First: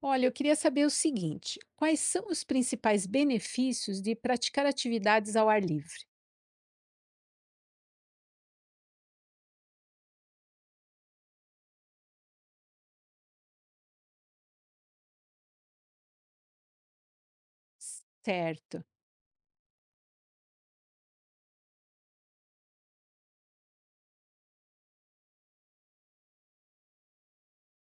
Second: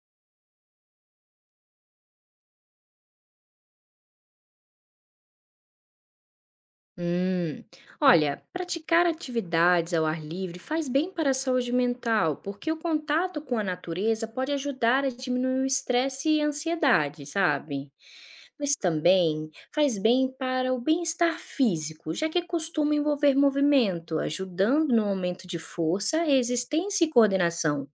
Olha, eu queria saber o seguinte: quais são os principais benefícios de praticar atividades ao ar livre? Hum, olha, praticar atividades ao ar livre faz bem para a saúde mental, porque o contato com a natureza pode ajudar a diminuir o estresse e a ansiedade, sabe? Mas Certo, também faz bem para o bem-estar físico, já que costuma envolver movimento, ajudando no aumento de força, resistência e coordenação.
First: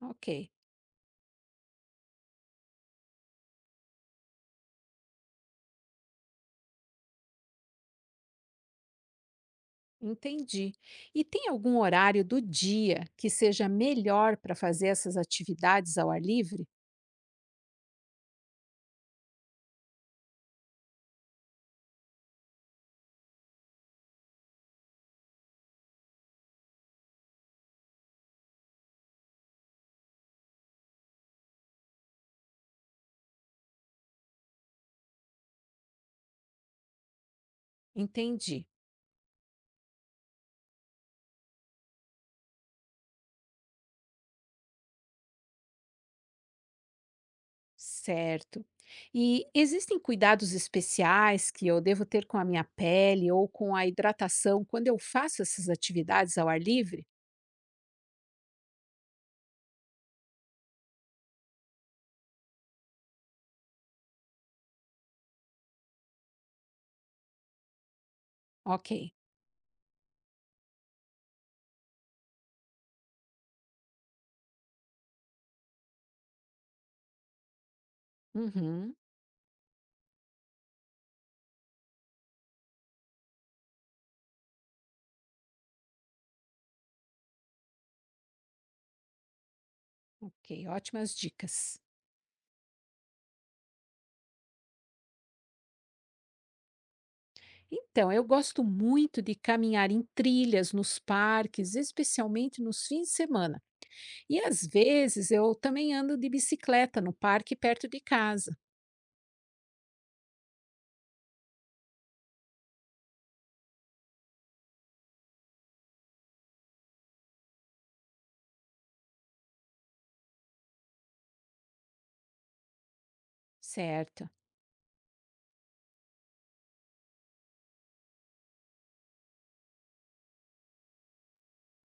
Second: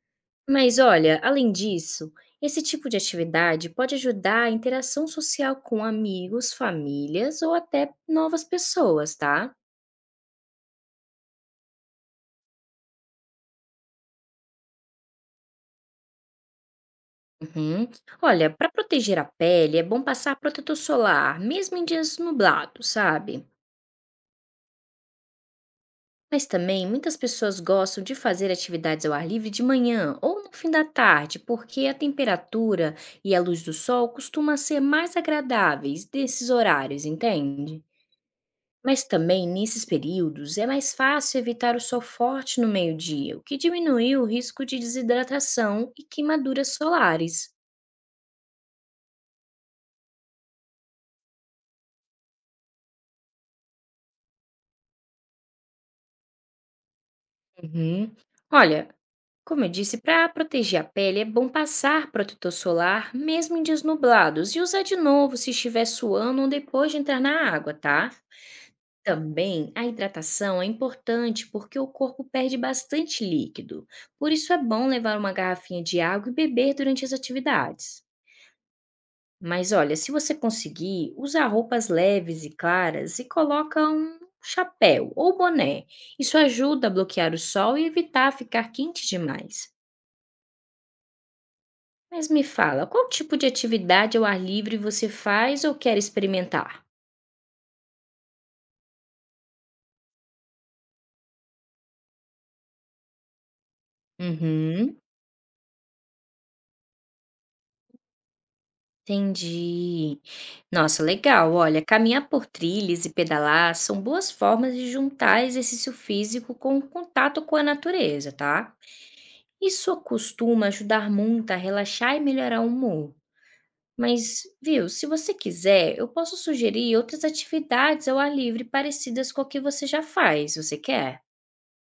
ok, Mas olha, além disso, esse tipo de atividade pode ajudar a interação social com amigos, famílias ou até novas pessoas, tá? entendi. E tem algum horário do dia que seja melhor para fazer essas atividades ao ar livre? Uhum. Olha, para proteger a pele é bom passar protetor solar, mesmo em dias nublados, sabe? Mas também muitas pessoas gostam de fazer atividades ao ar livre de manhã ou no fim da tarde, porque a temperatura e a luz do sol costuma ser mais agradáveis desses horários, entende? Entendi, Mas também, nesses períodos, é mais fácil evitar o sol forte no meio-dia, o que diminui o risco de desidratação e queimaduras solares. certo. E existem cuidados especiais que eu devo ter com a minha pele ou com a hidratação quando eu faço essas atividades ao ar livre? Uhum. Olha, como eu disse, para proteger a pele é bom passar protetor solar mesmo em dias nublados e usar de novo se estiver suando ou depois de entrar na água, tá? Ok, Também a hidratação é importante porque o corpo perde bastante líquido. Por isso é bom levar uma garrafinha de água e beber durante as atividades. uhum, Mas olha, se você conseguir, usa roupas leves e claras e coloca um chapéu ou boné. Isso ajuda a bloquear o sol e evitar ficar quente demais. ok, ótimas dicas. Mas me fala, qual tipo de atividade ao ar livre você faz ou quer experimentar? Então, eu gosto muito de caminhar em trilhas, nos parques, especialmente nos fins de semana. E às Uhum, vezes eu também ando de bicicleta no parque perto de casa. entendi. Nossa, legal. Olha, caminhar por trilhas e pedalar são boas formas de juntar exercício físico com contato com a natureza, tá? Isso costuma ajudar muito a relaxar e melhorar o humor. Certo. Mas, viu, se você quiser, eu posso sugerir outras atividades ao ar livre parecidas com a que você já faz. Você quer?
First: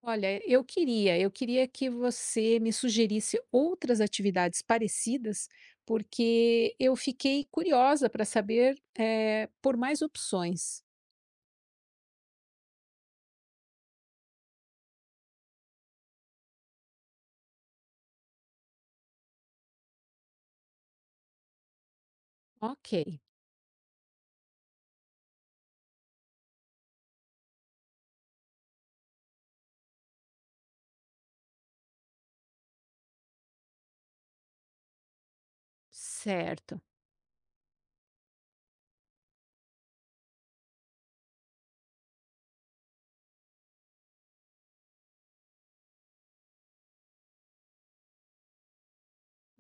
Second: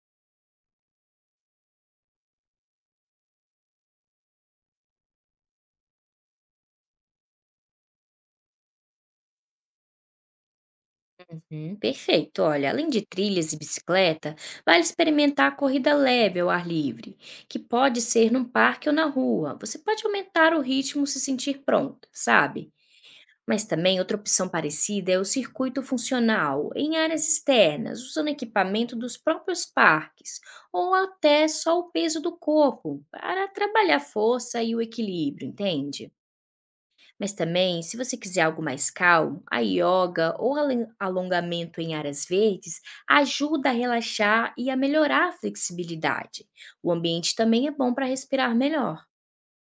Olha, eu queria que você me sugerisse outras atividades parecidas, porque eu fiquei curiosa para saber por mais opções. Uhum, perfeito. Olha, além de trilhas e bicicleta, vale experimentar a corrida leve ao ar livre, que pode ser num parque ou na rua. Você pode aumentar o ritmo se sentir pronta, sabe? Ok, Mas também outra opção parecida é o circuito funcional em áreas externas, usando equipamento dos próprios parques, ou até só o peso do corpo, para trabalhar a força e o equilíbrio, entende? certo. Mas também, se você quiser algo mais calmo, a yoga ou alongamento em áreas verdes ajuda a relaxar e a melhorar a flexibilidade. O ambiente também é bom para respirar melhor.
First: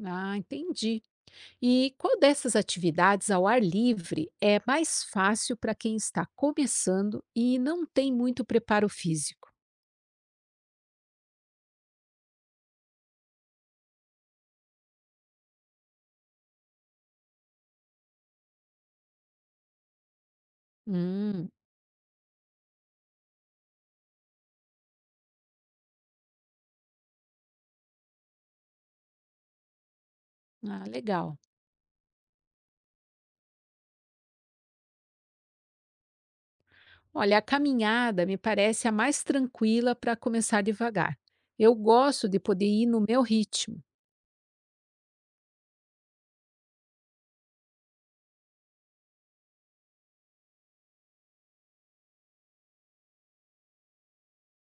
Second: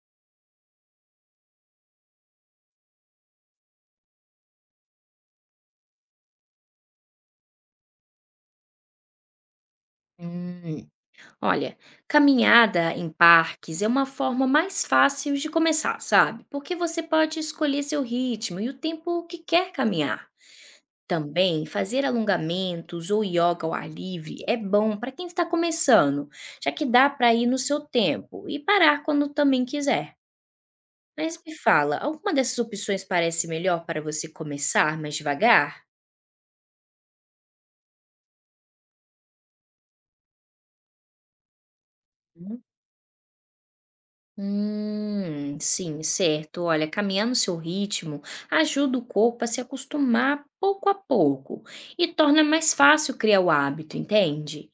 Ah, entendi. E qual dessas atividades ao ar livre é mais fácil para quem está começando e não tem muito preparo físico? Hum, Olha, caminhada em parques é uma forma mais fácil de começar, sabe? Porque você pode escolher seu ritmo e o tempo que quer caminhar. Hum, Também fazer alongamentos ou yoga ao ar livre é bom para quem está começando, já que dá para ir no seu tempo e parar quando também quiser. ah, legal. Mas me fala, alguma dessas opções parece melhor para você começar mais devagar? Olha, a caminhada me parece a mais tranquila para começar devagar. Eu gosto de poder ir no meu ritmo. Sim, certo. Olha, caminhar no seu ritmo ajuda o corpo a se acostumar pouco a pouco e torna mais fácil criar o hábito, entende?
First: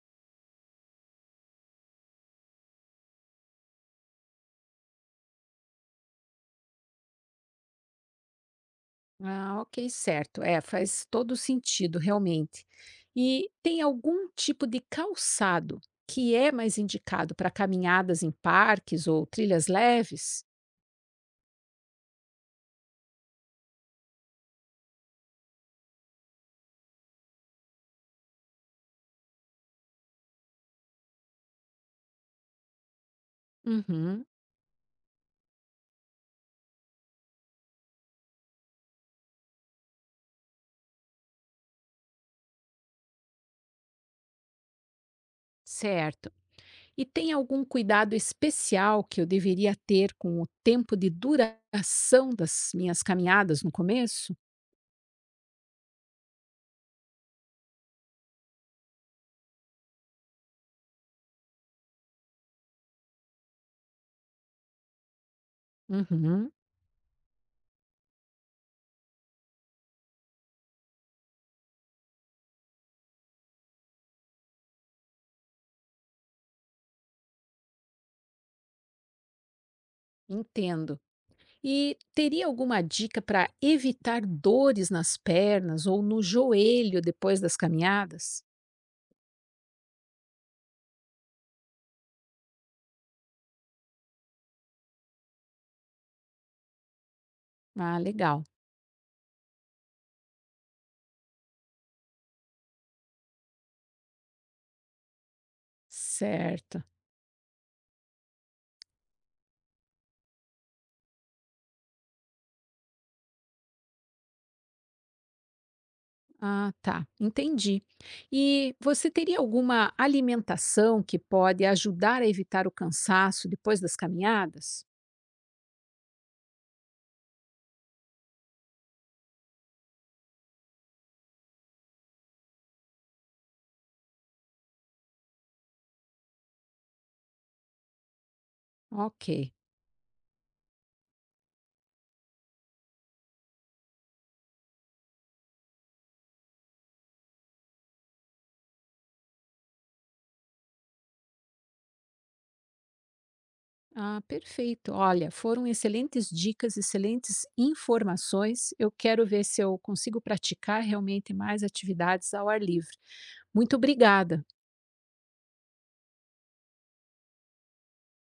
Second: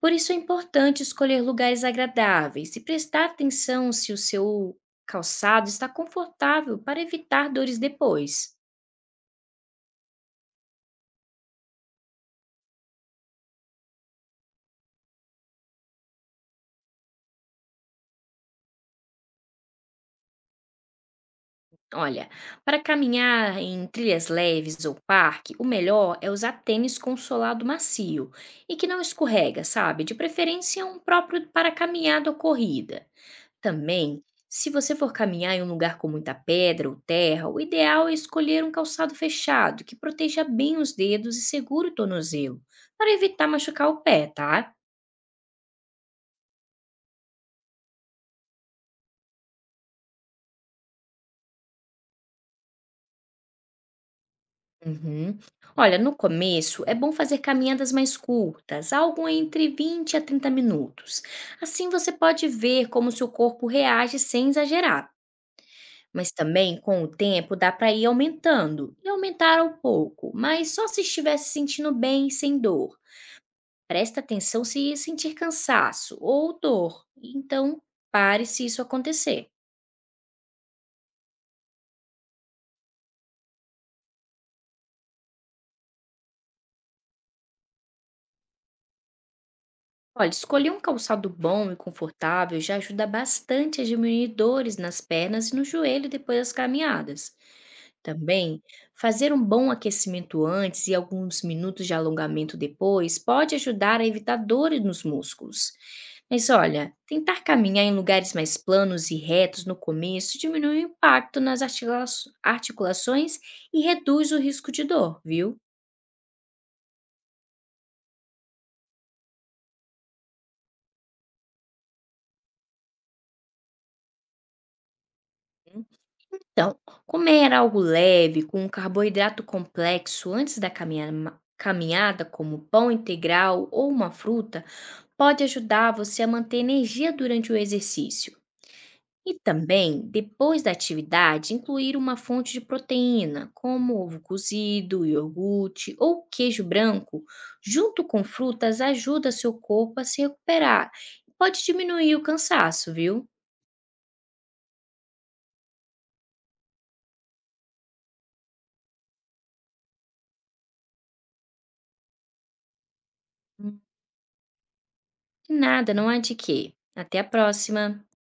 Por isso é importante escolher lugares agradáveis e prestar atenção se o seu calçado está confortável para evitar dores depois. Ah, ok, certo. É, faz todo sentido, realmente. E tem algum tipo de calçado que é mais indicado para caminhadas em parques ou trilhas leves? Olha, para caminhar em trilhas leves ou parque, o melhor é usar tênis com solado macio e que não escorrega, sabe? De preferência um próprio para caminhada ou corrida. Também, Uhum, se você for caminhar em um lugar com muita pedra ou terra, o ideal é escolher um calçado fechado que proteja bem os dedos e segure o tornozelo, para evitar machucar o pé, tá? certo. E tem algum cuidado especial que eu deveria ter com o tempo de duração das minhas caminhadas no começo? Uhum. Olha, no começo é bom fazer caminhadas mais curtas, algo entre 20 a 30 minutos. Assim você pode ver como seu corpo reage sem exagerar. Mas Uhum, também, com o tempo, dá para ir aumentando e aumentar um pouco, mas só se estiver se sentindo bem e sem dor. Presta atenção se sentir cansaço ou dor. Então, pare se isso acontecer. entendo. E teria alguma dica para evitar dores nas pernas ou no joelho depois das caminhadas? Olha, escolher um calçado bom e confortável já ajuda bastante a diminuir dores nas pernas e no joelho depois das caminhadas. Ah, legal. Também, fazer um bom aquecimento antes e alguns minutos de alongamento depois pode ajudar a evitar dores nos músculos. Mas Certo. olha, tentar caminhar em lugares mais planos e retos no começo diminui o impacto nas articulações e reduz o risco de dor, viu? Ah, tá. Entendi. E você teria alguma alimentação que pode ajudar a evitar o cansaço depois das caminhadas? Então, comer algo leve com um carboidrato complexo antes da caminhada, como pão integral ou uma fruta, pode ajudar você a manter energia durante o exercício. Ok. E também, depois da atividade, incluir uma fonte de proteína, como ovo cozido, iogurte ou queijo branco, junto com frutas, ajuda seu corpo a se recuperar e pode diminuir o cansaço, viu? Ah, perfeito. Olha, foram excelentes dicas, excelentes informações. Eu quero ver se eu consigo praticar realmente mais atividades ao ar livre. Muito obrigada. De nada, não há de quê. Até a próxima!